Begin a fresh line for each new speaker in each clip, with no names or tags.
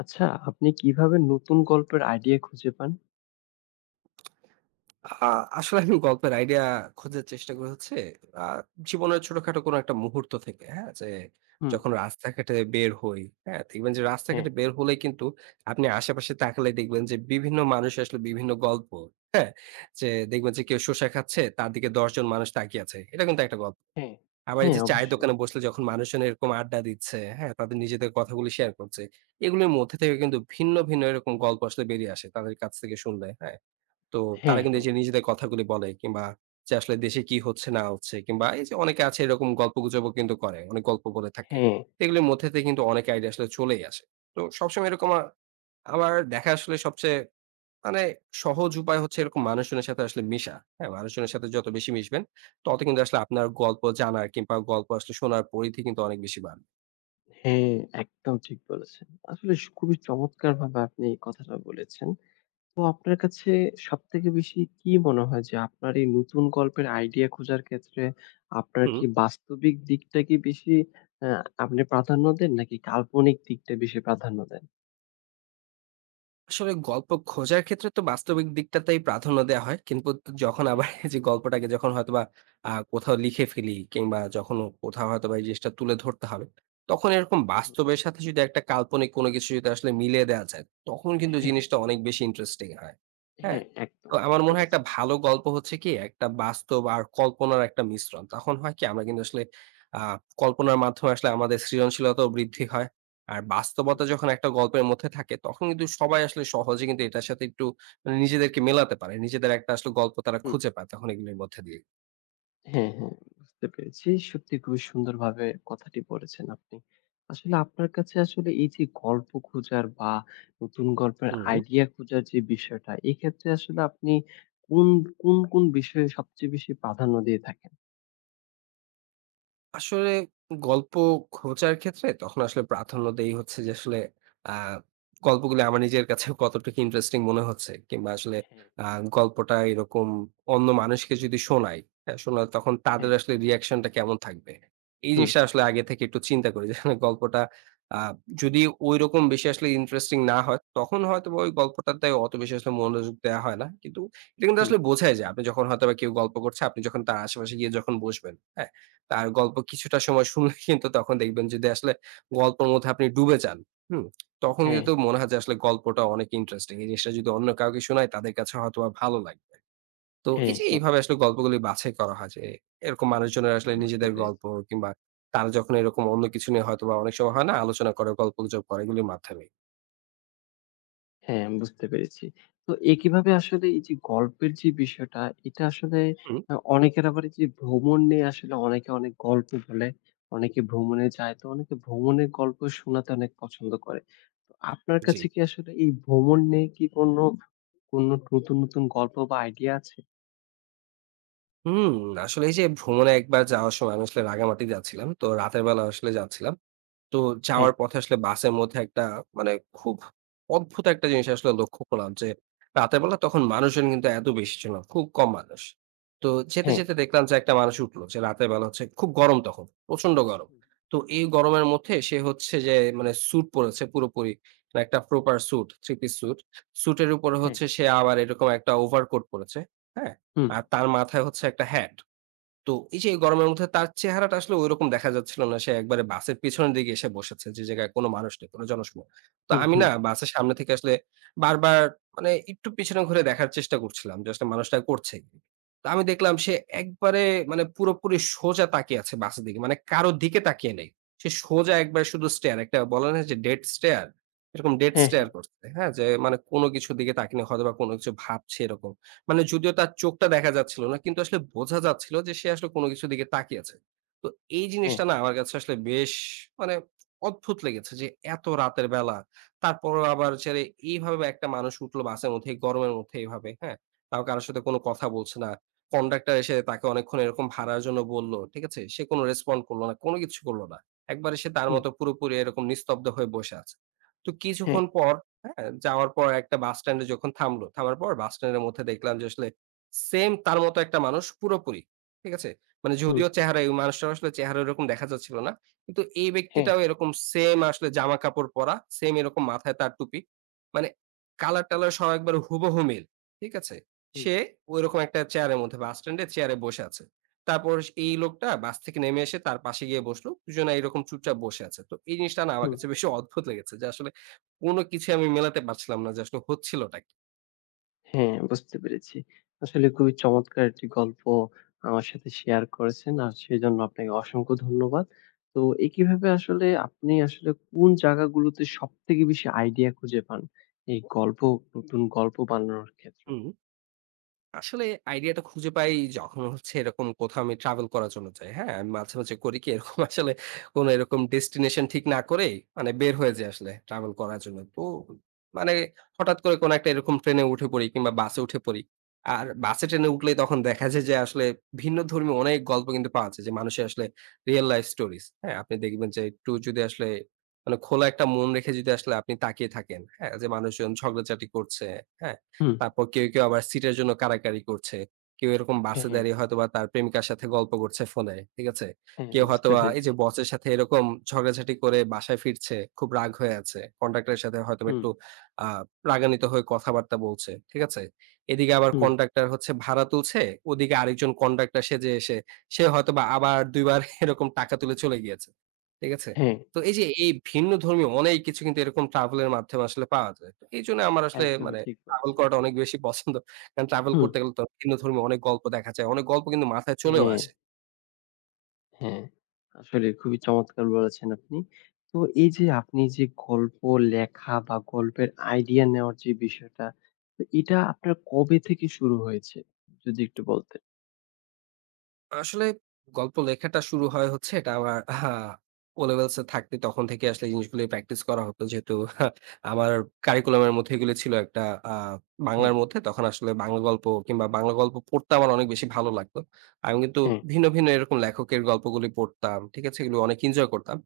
আচ্ছা, আপনি কিভাবে নতুন গল্পের আইডিয়া খুঁজে পান?
আ আসলে আমি গল্পের আইডিয়া খোঁজার চেষ্টা করি হচ্ছে আ জীবনের ছোটখাটো কোনো একটা মুহূর্ত থেকে, হ্যাঁ? যে
হুম।
যখন রাস্তাঘাটে বের হই, হ্যাঁ? দেখবেন যে
হ্যাঁ,
রাস্তাঘাটে বের হলেই কিন্তু আপনি আশেপাশে তাকালেই দেখবেন যে বিভিন্ন মানুষ আসলে বিভিন্ন গল্প, হ্যাঁ? যে দেখবেন যে কেউ শসা খাচ্ছে, তার দিকে ১০ জন মানুষ তাকিয়ে আছে। এটা কিন্তু একটা গল্প।
হ্যাঁ,
আবার এই
হ্যাঁ,
যে চায়ের
অবশ্যই।
দোকানে বসলে যখন মানুষজন এরকম আড্ডা দিচ্ছে, হ্যাঁ? তাদের নিজেদের কথাগুলি শেয়ার করছে। এগুলোর মধ্যে থেকে কিন্তু ভিন্ন, ভিন্ন এরকম গল্প আসলে বেরিয়ে আসে তাদের কাছ থেকে শুনলে, হ্যাঁ? তো তারা
হ্যাঁ,
কিন্তু
হ্যাঁ,
এই যে নিজেদের কথাগুলি বলে কিংবা যে আসলে দেশে কি হচ্ছে না হচ্ছে কিংবা এই যে অনেকে আছে এরকম গল্পগুজবও কিন্তু করে। অনেক গল্প বলে থাকে।
হ্যাঁ,
তো এগুলির মধ্যে থেকে কিন্তু অনেক আইডিয়া আসলে চলেই আসে। তো সবসময় এরকম আমার দেখা আসলে সবচেয়ে মানে সহজ উপায় হচ্ছে এরকম মানুষজনের সাথে আসলে মিশা। হ্যাঁ? মানুষজনের সাথে যত বেশি মিশবেন তত কিন্তু আসলে আপনার গল্প জানার কিংবা গল্প আসলে শোনার পরিধি কিন্তু অনেক বেশি বাড়বে।
হ্যাঁ, একদম ঠিক বলেছেন। আসলে খুবই চমৎকারভাবে আপনি এই কথাটা বলেছেন। তো আপনার কাছে সবথেকে বেশি কি মনে হয় যে আপনার এই নতুন গল্পের আইডিয়া খোঁজার ক্ষেত্রে আপনার
হুম।
কি বাস্তবিক দিকটা কি বেশি আ আপনি প্রাধান্য দেন নাকি কাল্পনিক দিকটা বেশি প্রাধান্য দেন?
আসলে গল্প খোঁজার ক্ষেত্রে তো বাস্তবিক দিকটাতেই প্রাধান্য দেওয়া হয়। কিন্তু যখন
হ্যাঁ,
আবার এই যে গল্পটাকে যখন হয়তোবা কোথাও লিখে ফেলি কিংবা যখন কোথাও হয়তোবা এই জিনিসটা তুলে ধরতে হবে, তখন এরকম
হুম,
বাস্তবের সাথে যদি একটা কাল্পনিক কোনো কিছু যদি আসলে মিলিয়ে দেওয়া যায়, তখন কিন্তু
হ্যাঁ,
জিনিসটা অনেক বেশি ইন্টারেস্টিং হয়। হ্যাঁ?
হ্যাঁ, একদম
তো
ঠিক
আমার মনে হয় একটা
বলেছেন।
ভালো গল্প হচ্ছে কি একটা বাস্তব আর কল্পনার একটা মিশ্রণ। তখন হয় কি আমরা কিন্তু আসলে আ কল্পনার মাধ্যমে আসলে আমাদের সৃজনশীলতাও বৃদ্ধি হয়। আর
হুম,
বাস্তবতা যখন একটা গল্পের মধ্যে থাকে তখন কিন্তু সবাই আসলে সহজে কিন্তু এটার সাথে একটু মানে নিজেদেরকে মেলাতে পারে। নিজেদের একটা আসলে গল্প তারা
হুম।
খুঁজে পায় তখন এগুলির মধ্যে দিয়ে।
হ্যাঁ, হ্যাঁ, বুঝতে পেরেছি। সত্যি খুবই সুন্দরভাবে কথাটি বলেছেন আপনি। আসলে আপনার কাছে আসলে এই যে গল্প খোঁজার বা নতুন গল্পের
হুম।
আইডিয়া খোঁজার যে বিষয়টা, এক্ষেত্রে আসলে আপনি কোন, কোন বিষয়ে সবচেয়ে বেশি প্রাধান্য দিয়ে থাকেন?
আসলে গল্প খোঁজার ক্ষেত্রে তখন আসলে প্রাধান্য দেই হচ্ছে যে আসলে আ গল্পগুলো আমার নিজের কাছে কতটুকু ইন্টারেস্টিং মনে হচ্ছে কিংবা আসলে
হ্যাঁ,
আ গল্পটা এরকম অন্য মানুষকে যদি শোনাই, হ্যাঁ? শোনালে তখন
হ্যাঁ,
তাদের আসলে রিঅ্যাকশনটা কেমন থাকবে? এই
হুম,
জিনিসটা আসলে আগে থেকে একটু চিন্তা করি যে গল্পটা আ যদি ঐরকম বেশি আসলে ইন্টারেস্টিং না হয়, তখন হয়তোবা ওই গল্পটাতে অত বেশি আসলে মনোযোগ দেয়া হয় না। কিন্তু এটা কিন্তু
হুম,
আসলে বোঝাই যায়। আপনি যখন হয়তোবা কেউ গল্প করছে, আপনি যখন তার আশেপাশে গিয়ে যখন বসবেন, হ্যাঁ? তার গল্প কিছুটা সময় শুনলে কিন্তু তখন দেখবেন যদি আসলে গল্পের মধ্যে আপনি ডুবে যান, হুম? তখন
হ্যাঁ,
কিন্তু মনে হয় যে আসলে গল্পটা অনেক ইন্টারেস্টিং। এই জিনিসটা যদি অন্য কাউকে শোনাই তাদের কাছে হয়তোবা ভালো লাগবে। তো
হ্যাঁ,
এই যে
হ্যাঁ,
এইভাবে আসলে গল্পগুলি বাছাই করা হয় যে এরকম মানুষজনের
হ্যাঁ,
আসলে
বুঝতে
নিজেদের
পেরেছি।
গল্প কিংবা তারা যখন এরকম অন্য কিছু নিয়ে হয়তোবা অনেক সময় হয় না আলোচনা করে, গল্পগুজব করে এগুলির মাধ্যমে।
হ্যাঁ, বুঝতে পেরেছি। তো এ কিভাবে আসলে এই যে গল্পের যে বিষয়টা, এটা আসলে
হুম,
অনেকের আবার এই যে ভ্রমণ নিয়ে আসলে অনেকে অনেক গল্প বলে। অনেকে ভ্রমণে যায়। তো অনেকে ভ্রমণের গল্প শোনাতে অনেক পছন্দ করে। তো আপনার
জি।
কাছে কি আসলে এই ভ্রমণ নিয়ে কি কোন, কোন নতুন, নতুন গল্প বা আইডিয়া আছে?
হুম, আসলে এই যে ভ্রমণে একবার যাওয়ার সময় আমি আসলে রাঙামাটি যাচ্ছিলাম। তো রাতের বেলা আসলে যাচ্ছিলাম। তো
হ্যাঁ,
যাওয়ার পথে আসলে বাসের মধ্যে একটা মানে খুব অদ্ভুত একটা জিনিস আসলে লক্ষ্য করলাম যে, রাতের বেলা তখন মানুষজন কিন্তু এত বেশি ছিল না। খুব কম মানুষ। তো যেতে,
হ্যাঁ,
যেতে দেখলাম যে একটা মানুষ উঠলো যে রাতের বেলা হচ্ছে খুব গরম তখন, প্রচন্ড গরম।
হুম,
তো এই গরমের মধ্যে সে হচ্ছে যে মানে স্যুট পরেছে পুরোপুরি। মানে একটা proper suit, three piece suit. স্যুটের উপরে
হ্যাঁ,
হচ্ছে সে আবার এরকম একটা ওভারকোট পরেছে। হ্যাঁ?
হুম,
আর তার মাথায় হচ্ছে একটা হ্যাট। তো এই যে এই গরমের মধ্যে তার চেহারাটা আসলে ঐরকম দেখা যাচ্ছিল না। সে একবারে বাসের পেছনের দিকে এসে বসেছে। যে জায়গায় কোন মানুষ নেই, কোন জনশূন্য। তো
হুম,
আমি
হুম,
না বাসের সামনে থেকে আসলে বারবার মানে একটু পিছনে ঘুরে দেখার চেষ্টা করছিলাম যে আসলে মানুষটা করছে কি? তো আমি দেখলাম সে একবারে মানে পুরোপুরি সোজা তাকিয়ে আছে বাসের দিকে। মানে কারো দিকে তাকিয়ে নেই। সে সোজা একবার শুধু স্টেয়ার একটা বলে না যে ডেড স্টেয়ার? এরকম ডেড
হ্যাঁ, হ্যাঁ,
স্টেয়ার করছে। হ্যাঁ? যে মানে কোন কিছুর দিকে তাকিয়ে নেই হয়তোবা কোন কিছু ভাবছে এরকম। মানে যদিও তার চোখটা দেখা যাচ্ছিল না কিন্তু আসলে বোঝা যাচ্ছিল যে সে আসলে কোনো কিছুর দিকে তাকিয়ে আছে। তো এই
হ্যাঁ,
জিনিসটা না আমার কাছে আসলে বেশ মানে অদ্ভুত লেগেছে যে এত রাতের বেলা। তারপরও আবার ছেড়ে এইভাবে একটা মানুষ উঠলো বাসের মধ্যে এই গরমের মধ্যে এইভাবে, হ্যাঁ? তাও কারো সাথে কোনো কথা বলছে না। কন্ডাক্টর এসে তাকে অনেকক্ষণ এরকম ভাড়ার জন্য বলল। ঠিক আছে? সে কোনো রেসপন্ড করল না। কোনো কিছু করল না। একবারে সে তার
হুম,
মতো পুরোপুরি এরকম নিস্তব্ধ হয়ে বসে আছে। তো
হ্যাঁ,
কিছুক্ষণ পর হ্যাঁ, যাওয়ার পর একটা বাস স্ট্যান্ডে যখন থামলো, থামার পর বাস স্ট্যান্ডের মধ্যে দেখলাম যে আসলে সেম তার মতো একটা মানুষ পুরোপুরি। ঠিক আছে? মানে
হুম,
যদিও চেহারা এই মানুষটার আসলে চেহারা ওরকম দেখা যাচ্ছিল না। কিন্তু এই
হ্যাঁ,
ব্যক্তিটাও এরকম সেম আসলে জামা-কাপড় পরা, সেম এরকম মাথায় তার টুপি। মানে কালার-টালার সব একবারে হুবহু মিল। ঠিক আছে?
হুম,
সে ওইরকম একটা চেয়ারের মধ্যে বাস স্ট্যান্ডে চেয়ারে বসে আছে। তারপর এই লোকটা বাস থেকে নেমে এসে তার পাশে গিয়ে বসলো। দুজনে এরকম চুপচাপ বসে আছে। তো এই জিনিসটা না আমার
হুম।
কাছে বেশি অদ্ভুত লেগেছে যে আসলে কোন কিছুই আমি মেলাতে পারছিলাম না যে আসলে হচ্ছিলটা কি?
হ্যাঁ, বুঝতে পেরেছি। আসলে খুবই চমৎকার একটি গল্প আমার সাথে শেয়ার করেছেন। আর সেজন্য আপনাকে অসংখ্য ধন্যবাদ। তো এ কিভাবে আসলে আপনি আসলে কোন জায়গাগুলোতে সবথেকে বেশি আইডিয়া খুঁজে পান? এই গল্প নতুন গল্প বানানোর ক্ষেত্রে?
হুম। আসলে আইডিয়াটা খুঁজে পাই যখন হচ্ছে এরকম কোথাও আমি ট্রাভেল করার জন্য যাই। হ্যাঁ? আমি মাঝে, মাঝে করি কি এরকম আসলে কোন এরকম ডেস্টিনেশন ঠিক না করেই মানে বের হয়ে যাই
হুম।
আসলে ট্রাভেল করার জন্য। তো মানে হঠাৎ করে কোন একটা এরকম ট্রেনে উঠে পড়ি কিংবা বাসে উঠে পড়ি। আর বাসে ট্রেনে উঠলেই তখন দেখা যায় যে আসলে ভিন্ন ধর্মী অনেক গল্প কিন্তু পাওয়া যায় যে মানুষের আসলে রিয়াল লাইফ স্টোরিজ। হ্যাঁ? আপনি দেখবেন যে একটু যদি আসলে মানে খোলা একটা মন রেখে যদি আসলে আপনি তাকিয়ে থাকেন, হ্যাঁ? যে মানুষজন ঝগড়াঝাটি করছে, হ্যাঁ?
হুম,
তারপর কেউ, কেউ আবার সিটের জন্য কাড়াকাড়ি করছে। কেউ এরকম বাসে
হ্যাঁ,
দাঁড়িয়ে হয়তোবা তার প্রেমিকার সাথে গল্প করছে ফোনে। ঠিক আছে?
হ্যাঁ
কেউ
বুঝতে
হয়তোবা এই
পেরেছি।
যে বসের সাথে এরকম ঝগড়াঝাটি করে বাসায় ফিরছে, খুব রাগ হয়ে আছে। কন্ট্রাক্টরের সাথে হয়তোবা
হুম,
একটু আ রাগান্বিত হয়ে কথাবার্তা বলছে। ঠিক আছে? এদিকে আবার
হুম,
কন্ট্রাক্টর হচ্ছে ভাড়া তুলছে, ওদিকে আরেকজন কন্ট্রাক্টর সেজে এসে সে হয়তোবা আবার ২ বার এরকম টাকা তুলে চলে গিয়েছে। ঠিক আছে?
হ্যাঁ,
তো এই যে এই ভিন্ন ধর্মীয় অনেক কিছু কিন্তু এরকম ট্রাভেল এর মাধ্যমে আসলে পাওয়া যায়। তো এইজন্য আমার আসলে
একদমই
মানে
ঠিক
ট্রাভেল
বলেছেন।
করাটা অনেক বেশি পছন্দ। কারণ ট্রাভেল
হুম,
করতে গেলে তো ভিন্ন ধর্মী অনেক গল্প দেখা যায়। অনেক গল্প কিন্তু মাথায় চলেও
হ্যাঁ।
আসে।
হ্যাঁ, আসলে খুবই চমৎকার বলেছেন আপনি। তো এই যে আপনি যে গল্প লেখা বা গল্পের আইডিয়া নেওয়ার যে বিষয়টা, তো এটা আপনার কবে থেকে শুরু হয়েছে? যদি একটু বলতেন।
আসলে গল্প লেখাটা শুরু হয় হচ্ছে এটা আমার O Levels এ থাকতে তখন থেকে আসলে এই জিনিসগুলো প্র্যাকটিস করা হতো। যেহেতু আমার কারিকুলাম এর মধ্যে এগুলো ছিল একটা আ
হ্যাঁ,
বাংলার মধ্যে তখন আসলে বাংলা গল্প কিংবা বাংলা গল্প পড়তে আমার অনেক বেশি ভালো লাগতো। আমি কিন্তু
হ্যাঁ,
ভিন্ন, ভিন্ন এরকম লেখকের গল্পগুলি পড়তাম। ঠিক আছে? এগুলো অনেক এনজয় করতাম।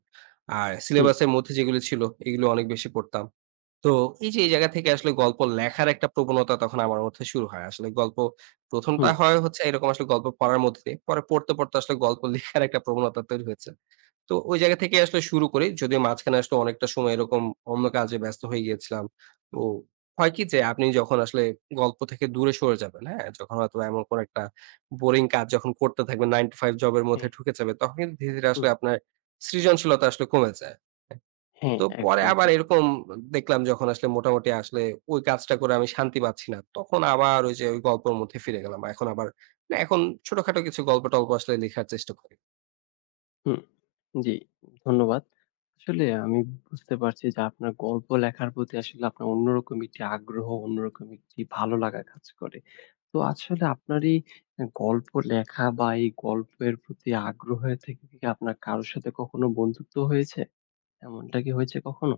আর
হুম,
সিলেবাসের মধ্যে যেগুলো ছিল এগুলো অনেক বেশি পড়তাম। তো এই যে এই জায়গা থেকে আসলে গল্প লেখার একটা প্রবণতা তখন আমার মধ্যে শুরু হয়। আসলে গল্প ১ম টা
হুম,
হয় হচ্ছে এরকম আসলে গল্প পড়ার মধ্যে দিয়ে। পরে পড়তে, পড়তে আসলে গল্প লেখার একটা প্রবণতা তৈরি হয়েছে। তো ওই জায়গা থেকেই আসলে শুরু করি। যদিও মাঝখানে আসলে অনেকটা সময় এরকম অন্য কাজে ব্যস্ত হয়ে গিয়েছিলাম। তো হয় কি যে আপনি যখন আসলে গল্প থেকে দূরে সরে যাবেন, হ্যাঁ? যখন হয়তো এমন কোন একটা বোরিং কাজ যখন করতে থাকবেন 9 to 5 জবের
হ্যাঁ,
মধ্যে ঢুকে যাবে, তখন কিন্তু ধীরে, ধীরে
হুম,
আসলে আপনার সৃজনশীলতা আসলে কমে যায়।
হ্যাঁ,
তো পরে
একদম
আবার
ঠিক।
এরকম দেখলাম যখন আসলে মোটামুটি আসলে ওই কাজটা করে আমি শান্তি পাচ্ছি না। তখন আবার ওই যে ওই গল্পের মধ্যে ফিরে গেলাম। এখন আবার না এখন ছোটখাটো কিছু গল্প-টল্প আসলে লেখার চেষ্টা করি।
হুম, জি, ধন্যবাদ। আসলে আমি বুঝতে পারছি যে আপনার গল্প লেখার প্রতি আসলে আপনার অন্যরকম একটি আগ্রহ, অন্যরকম একটি ভালো লাগা কাজ করে। তো আসলে আপনার এই গল্প লেখা বা এই গল্পের প্রতি আগ্রহের থেকে কি আপনার কারো সাথে কখনো বন্ধুত্ব হয়েছে? এমনটা কি হয়েছে কখনো?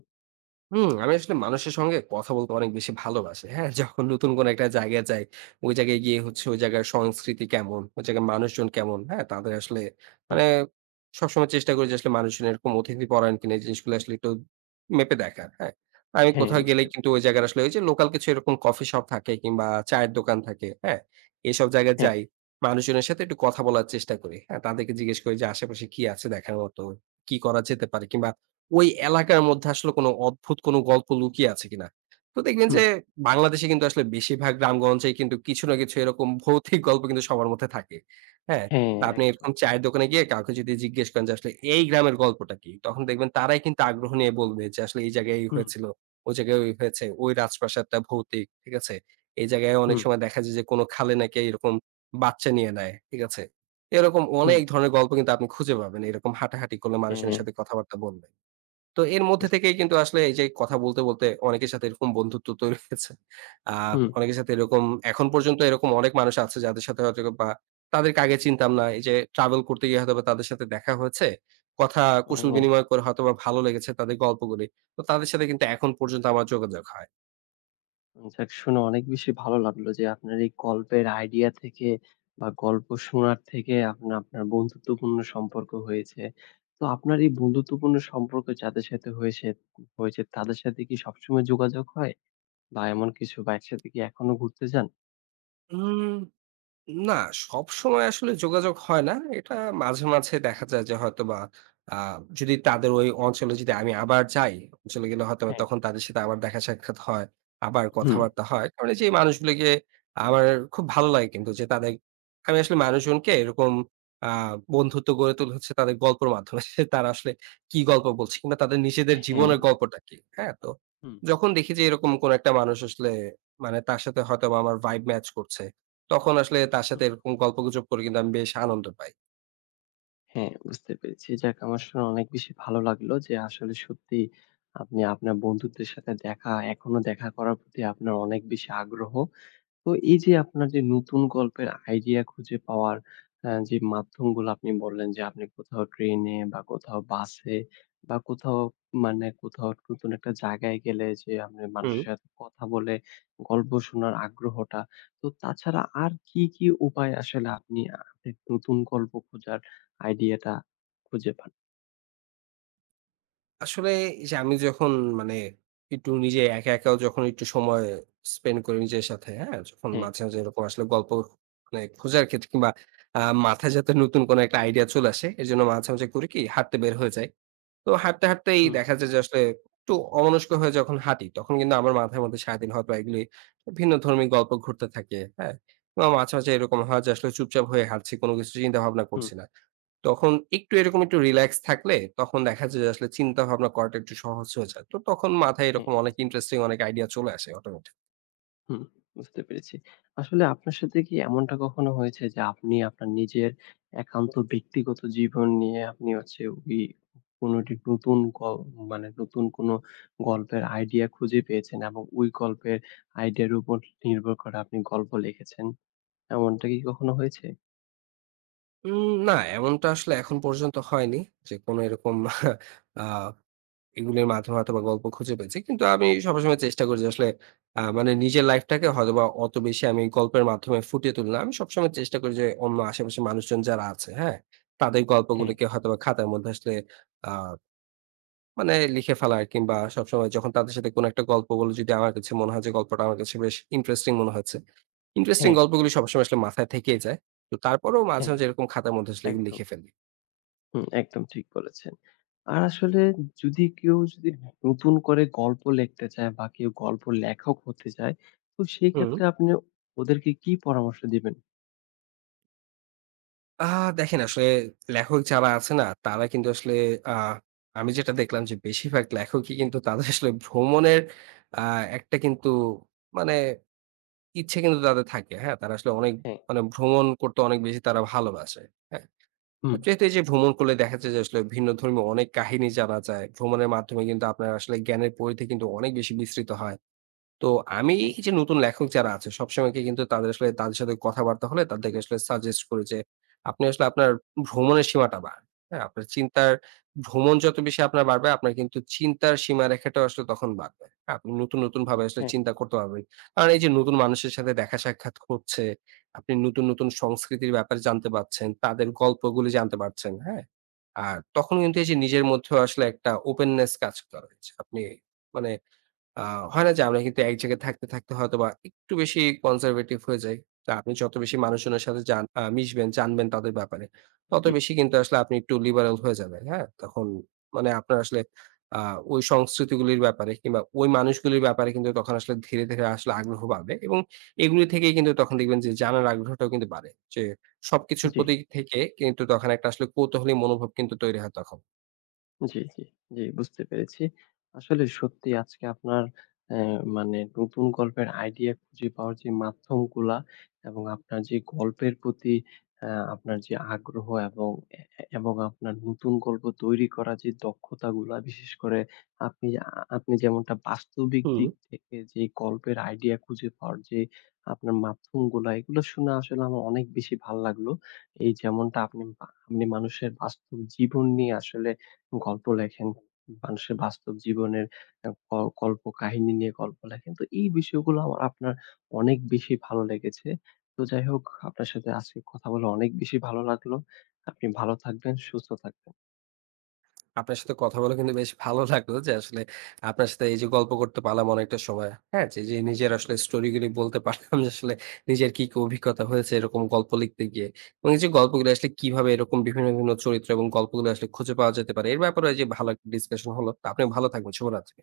হুম, আমি আসলে মানুষের সঙ্গে কথা বলতে অনেক বেশি ভালোবাসি। হ্যাঁ? যখন নতুন কোনো
হুম,
একটা জায়গায় যাই, ওই জায়গায় গিয়ে হচ্ছে
হ্যাঁ।
ওই জায়গার সংস্কৃতি কেমন, ওই জায়গার মানুষজন কেমন, হ্যাঁ? তাদের আসলে
হুম,
মানে সবসময় চেষ্টা করি যে আসলে মানুষজন এরকম অতিথিপরায়ণ কিনা এই জিনিসগুলো আসলে একটু মেপে দেখার, হ্যাঁ? আমি
হ্যাঁ,
কোথাও
বুঝতে
গেলেই কিন্তু
পেরেছি।
ওই জায়গার আসলে ওই যে লোকাল কিছু এরকম কফি শপ থাকে কিংবা চায়ের দোকান থাকে, হ্যাঁ? এসব জায়গায়
হ্যাঁ,
যাই, মানুষজনের সাথে একটু কথা বলার চেষ্টা করি, হ্যাঁ? তাদেরকে জিজ্ঞেস করি যে আশেপাশে কি আছে দেখার মতো, কি করা যেতে পারে কিংবা ওই এলাকার মধ্যে আসলে কোনো অদ্ভুত কোনো গল্প লুকিয়ে আছে কিনা। তো দেখবেন
হুম,
যে বাংলাদেশে কিন্তু আসলে বেশিরভাগ গ্রামগঞ্জেই কিন্তু কিছু না কিছু এরকম ভৌতিক গল্প কিন্তু সবার মধ্যে থাকে। হ্যাঁ?
হ্যাঁ,
তো আপনি
একদম।
এরকম চায়ের দোকানে গিয়ে কাউকে যদি জিজ্ঞেস করেন যে আসলে এই গ্রামের গল্পটা কি? তখন দেখবেন তারাই কিন্তু আগ্রহ নিয়ে বলবে যে আসলে এই জায়গায় এই
হুম,
হয়েছিল, ওই জায়গায় ওই হয়েছে, ওই রাজপ্রাসাদটা ভৌতিক। ঠিক আছে? এই জায়গায় অনেক
হুম,
সময় দেখা যায় যে কোনো খালে নাকি এরকম বাচ্চা নিয়ে নেয়। ঠিক আছে? এরকম
হুম,
অনেক ধরনের গল্প কিন্তু আপনি খুঁজে পাবেন এরকম হাঁটাহাঁটি করলে
হ্যাঁ,
মানুষজনের সাথে কথাবার্তা বললে। তো এর মধ্যে
বুঝতে
থেকেই
পেরেছি।
কিন্তু আসলে এই যে কথা বলতে, বলতে অনেকের সাথে এরকম বন্ধুত্ব তৈরি হয়েছে। আ
হুম,
অনেকের সাথে এরকম এখন পর্যন্ত এরকম অনেক মানুষ আছে যাদের সাথে হয়তো বা তাদেরকে আগে চিনতাম না। এই যে ট্রাভেল করতে গিয়ে হয়তোবা তাদের সাথে দেখা হয়েছে। কথা কুশল
ও।
বিনিময় করে হয়তোবা ভালো লেগেছে তাদের গল্পগুলি। তো তাদের সাথে কিন্তু এখন পর্যন্ত আমার যোগাযোগ হয়।
যাক শুনে অনেক বেশি ভালো লাগলো যে আপনার এই গল্পের আইডিয়া থেকে বা গল্প শোনার থেকে আপনার আপনার বন্ধুত্বপূর্ণ সম্পর্ক হয়েছে। তো আপনার এই বন্ধুত্বপূর্ণ সম্পর্ক যাদের সাথে হয়েছে হয়েছে তাদের সাথে কি সবসময় যোগাযোগ হয়? বা এমন কিছু বা একসাথে কি এখনো ঘুরতে যান?
হুম। না, সবসময় আসলে যোগাযোগ হয় না। এটা মাঝে, মাঝে দেখা যায় যে হয়তোবা আ যদি তাদের ওই অঞ্চলে যদি আমি আবার যাই, অঞ্চলে গেলে হয়তোবা
হ্যাঁ।
তখন তাদের সাথে আবার দেখা সাক্ষাৎ হয়, আবার
হুম,
কথাবার্তা হয়। কারণ এই যে এই মানুষগুলোকে আমার খুব ভালো লাগে কিন্তু যে তাদের আমি আসলে মানুষজনকে এরকম আ বন্ধুত্ব গড়ে তুলে হচ্ছে তাদের গল্পের মাধ্যমে। সে তারা আসলে কি গল্প বলছে কিংবা তাদের নিজেদের
হ্যাঁ।
জীবনের গল্পটা কি, হ্যাঁ? তো
হুম,
যখন দেখি যে এরকম কোন একটা মানুষ আসলে মানে তার সাথে হয়তোবা আমার ভাইব ম্যাচ করছে। তখন আসলে তার সাথে
হুম।
এরকম গল্পগুজব করে কিন্তু আমি বেশ আনন্দ পাই।
হ্যাঁ, বুঝতে পেরেছি। যাক আমার শুনে অনেক বেশি ভালো লাগলো যে আসলে সত্যি আপনি আপনার বন্ধুদের সাথে এখনো দেখা করার প্রতি আপনার অনেক বেশি আগ্রহ। তো এই যে আপনার যে নতুন গল্পের আইডিয়া খুঁজে পাওয়ার যে মাধ্যমগুলো আপনি বললেন যে আপনি কোথাও ট্রেনে বা কোথাও বাসে বা কোথাও মানে কোথাও নতুন একটা জায়গায় গেলে যে আপনি
হুম।
মানুষের সাথে কথা বলে গল্প শোনার আগ্রহটা। তো তাছাড়া আর কি, কি উপায় আসলে আপনি আপনি নতুন গল্প খোঁজার আইডিয়াটা খুঁজে পান?
আসলে এই যে আমি যখন মানে একটু নিজে একা, একাও যখন একটু সময় স্পেন্ড করি নিজের সাথে, হ্যাঁ? যখন
হ্যাঁ,
মাঝে, মাঝে এরকম আসলে গল্প মানে খোঁজার ক্ষেত্রে কিংবা আ মাথায় যাতে নতুন কোনো একটা আইডিয়া চলে আসে, এজন্য মাঝে, মাঝে করি কি হাঁটতে বের হয়ে যাই। তো হাঁটতে, হাঁটতেই
হুম,
দেখা যায় যে আসলে একটু অমনস্ক হয়ে যখন হাঁটি, তখন কিন্তু আমার মাথার
হুম,
মধ্যে সারাদিন হয়তো এগুলি ভিন্ন ধর্মী গল্প ঘুরতে থাকে, হ্যাঁ? এবং মাঝে, মাঝে এরকম হয় যে আসলে চুপচাপ হয়ে হাঁটছি, কোনো কিছু চিন্তা ভাবনা
হুম,
করছি না। তখন একটু এরকম একটু রিল্যাক্স থাকলে তখন দেখা যায় যে আসলে চিন্তা ভাবনা করাটা একটু সহজ হয়ে যায়। তো তখন মাথায়
হ্যাঁ
এরকম অনেক
বুঝতে পেরেছি।
ইন্টারেস্টিং অনেক আইডিয়া চলে আসে অটোমেটিক।
হুম, বুঝতে পেরেছি। আসলে আপনার সাথে কি এমনটা কখনো হয়েছে যে আপনি আপনার নিজের একান্ত ব্যক্তিগত জীবন নিয়ে আপনি হচ্ছে ওই কোনো একটি নতুন মানে নতুন কোনো গল্পের আইডিয়া খুঁজে পেয়েছেন এবং ওই গল্পের আইডিয়ার উপর নির্ভর করে আপনি গল্প লিখেছেন। এমনটা কি কখনো হয়েছে?
না, এমনটা আসলে এখন পর্যন্ত হয়নি যে কোন এরকম আ এগুলির মাধ্যমে হয়তোবা গল্প খুঁজে পেয়েছি। কিন্তু আমি সবসময় চেষ্টা করি যে আসলে মানে নিজের লাইফটাকে হয়তোবা অত বেশি আমি গল্পের মাধ্যমে ফুটিয়ে তুলি না। আমি সবসময় চেষ্টা করি যে অন্য আশেপাশের মানুষজন যারা আছে, হ্যাঁ? তাদের
হ্যাঁ,
গল্পগুলিকে হয়তোবা খাতার মধ্যে আসলে আ মানে লিখে ফেলা আর কিংবা সবসময় যখন তাদের সাথে কোনো একটা গল্প বলে যদি আমার কাছে মনে হয় যে গল্পটা আমার কাছে বেশ ইন্টারেস্টিং মনে হচ্ছে। ইন্টারেস্টিং
হ্যাঁ,
গল্পগুলি সবসময় আসলে মাথায় থেকেই যায়। তো তারপরেও মাঝে,
হ্যাঁ,
মাঝে এরকম খাতার মধ্যে আসলে এগুলো
একদম।
লিখে ফেলি।
হুম, একদম ঠিক বলেছেন। আর আসলে যদি কেউ নতুন করে গল্প লিখতে চায় বা কেউ গল্প লেখক হতে চায়, তো সেই
হুম।
ক্ষেত্রে আপনি ওদেরকে কি পরামর্শ দিবেন?
আ দেখেন আসলে লেখক যারা আছে না তারা কিন্তু আসলে আ আমি যেটা দেখলাম যে বেশিরভাগ লেখকই কিন্তু তাদের আসলে ভ্রমণের আ একটা কিন্তু মানে ইচ্ছে কিন্তু তাদের থাকে। হ্যাঁ? তারা আসলে অনেক
হ্যাঁ,
মানে ভ্রমণ করতে অনেক বেশি তারা ভালোবাসে। হ্যাঁ?
হুম।
যেহেতু এই যে ভ্রমণ করলে দেখা যায় যে আসলে ভিন্ন ধর্মীয় অনেক কাহিনী জানা যায়। ভ্রমণের মাধ্যমে কিন্তু আপনার আসলে জ্ঞানের পরিধি কিন্তু অনেক বেশি বিস্তৃত হয়। তো আমি
হ্যাঁ,
এই যে নতুন লেখক যারা আছে সবসময় কি কিন্তু তাদের আসলে তাদের সাথে কথাবার্তা হলে তাদেরকে আসলে সাজেস্ট করি যে আপনি আসলে আপনার ভ্রমণের সীমাটা বাড়ান। হ্যাঁ? আপনার চিন্তার ভ্রমণ যত বেশি আপনার বাড়বে আপনার কিন্তু চিন্তার সীমারেখাটাও আসলে তখন বাড়বে। হ্যাঁ, আপনি নতুন, নতুন ভাবে আসলে
হ্যাঁ।
চিন্তা করতে পারবেন। কারণ এই যে নতুন মানুষের সাথে দেখা সাক্ষাৎ হচ্ছে, আপনি নতুন, নতুন সংস্কৃতির ব্যাপারে জানতে পারছেন, তাদের গল্পগুলি জানতে পারছেন। হ্যাঁ? আর তখন কিন্তু এই যে নিজের মধ্যেও আসলে একটা ওপেননেস কাজ করে। আপনি মানে আ হয় না যে আমরা কিন্তু এক জায়গায় থাকতে, থাকতে হয়তোবা একটু বেশি কনজারভেটিভ হয়ে যাই। তো আপনি যত বেশি মানুষজনের সাথে জান আ মিশবেন, জানবেন তাদের ব্যাপারে, তত
জি,
বেশি কিন্তু আসলে আপনি একটু লিবারাল হয়ে যাবেন। হ্যাঁ? তখন মানে আপনার আসলে আ ওই সংস্কৃতিগুলির ব্যাপারে কিংবা ওই মানুষগুলির ব্যাপারে কিন্তু তখন আসলে ধীরে, ধীরে আসলে আগ্রহ বাড়বে এবং এগুলি থেকেই কিন্তু তখন দেখবেন যে জানার আগ্রহটাও কিন্তু বাড়ে। যে সবকিছুর
জি।
প্রতি থেকে কিন্তু তখন একটা আসলে কৌতূহলী মনোভাব কিন্তু তৈরি হয় তখন।
জি, জি, জি, বুঝতে পেরেছি। আসলে সত্যি আজকে আপনার অ্যা মানে নতুন গল্পের আইডিয়া খুঁজে পাওয়ার যে মাধ্যমগুলা এবং আপনার যে গল্পের প্রতি আপনার যে আগ্রহ এবং এ এ এবং আপনার নতুন গল্প তৈরি করার যে দক্ষতাগুলা, বিশেষ করে আপনি আপনি যেমনটা বাস্তবিক
হুম।
দিক থেকে যে গল্পের আইডিয়া খুঁজে পাওয়ার যে আপনার মাধ্যমগুলা, এগুলো শুনে আসলে আমার অনেক বেশি ভাল লাগলো। এই যেমনটা আপনি বা আপনি মানুষের বাস্তব জীবন নিয়ে আসলে গল্প লেখেন, মানুষের বাস্তব জীবনের আ ক কল্পকাহিনী নিয়ে গল্প লেখেন। তো এই বিষয়গুলো আমার আপনার অনেক বেশি ভালো লেগেছে। তো যাই হোক, আপনার সাথে আজকে কথা বলে অনেক বেশি ভালো লাগলো। আপনি ভালো থাকবেন, সুস্থ থাকবেন।
আপনার সাথে কথা বলে কিন্তু বেশ ভালো লাগলো যে আসলে আপনার সাথে এই যে গল্প করতে পারলাম অনেকটা সময়। হ্যাঁ? যে, যে নিজের আসলে স্টোরিগুলি বলতে পারলাম যে আসলে নিজের কি, কি অভিজ্ঞতা হয়েছে এরকম গল্প লিখতে গিয়ে। এবং এই যে গল্পগুলো আসলে কিভাবে এরকম বিভিন্ন, বিভিন্ন চরিত্র এবং গল্পগুলো আসলে খুঁজে পাওয়া যেতে পারে। এর ব্যাপারে যে ভালো একটা ডিসকাশন হলো। তা আপনি ভালো থাকবেন। শুভরাত্রি।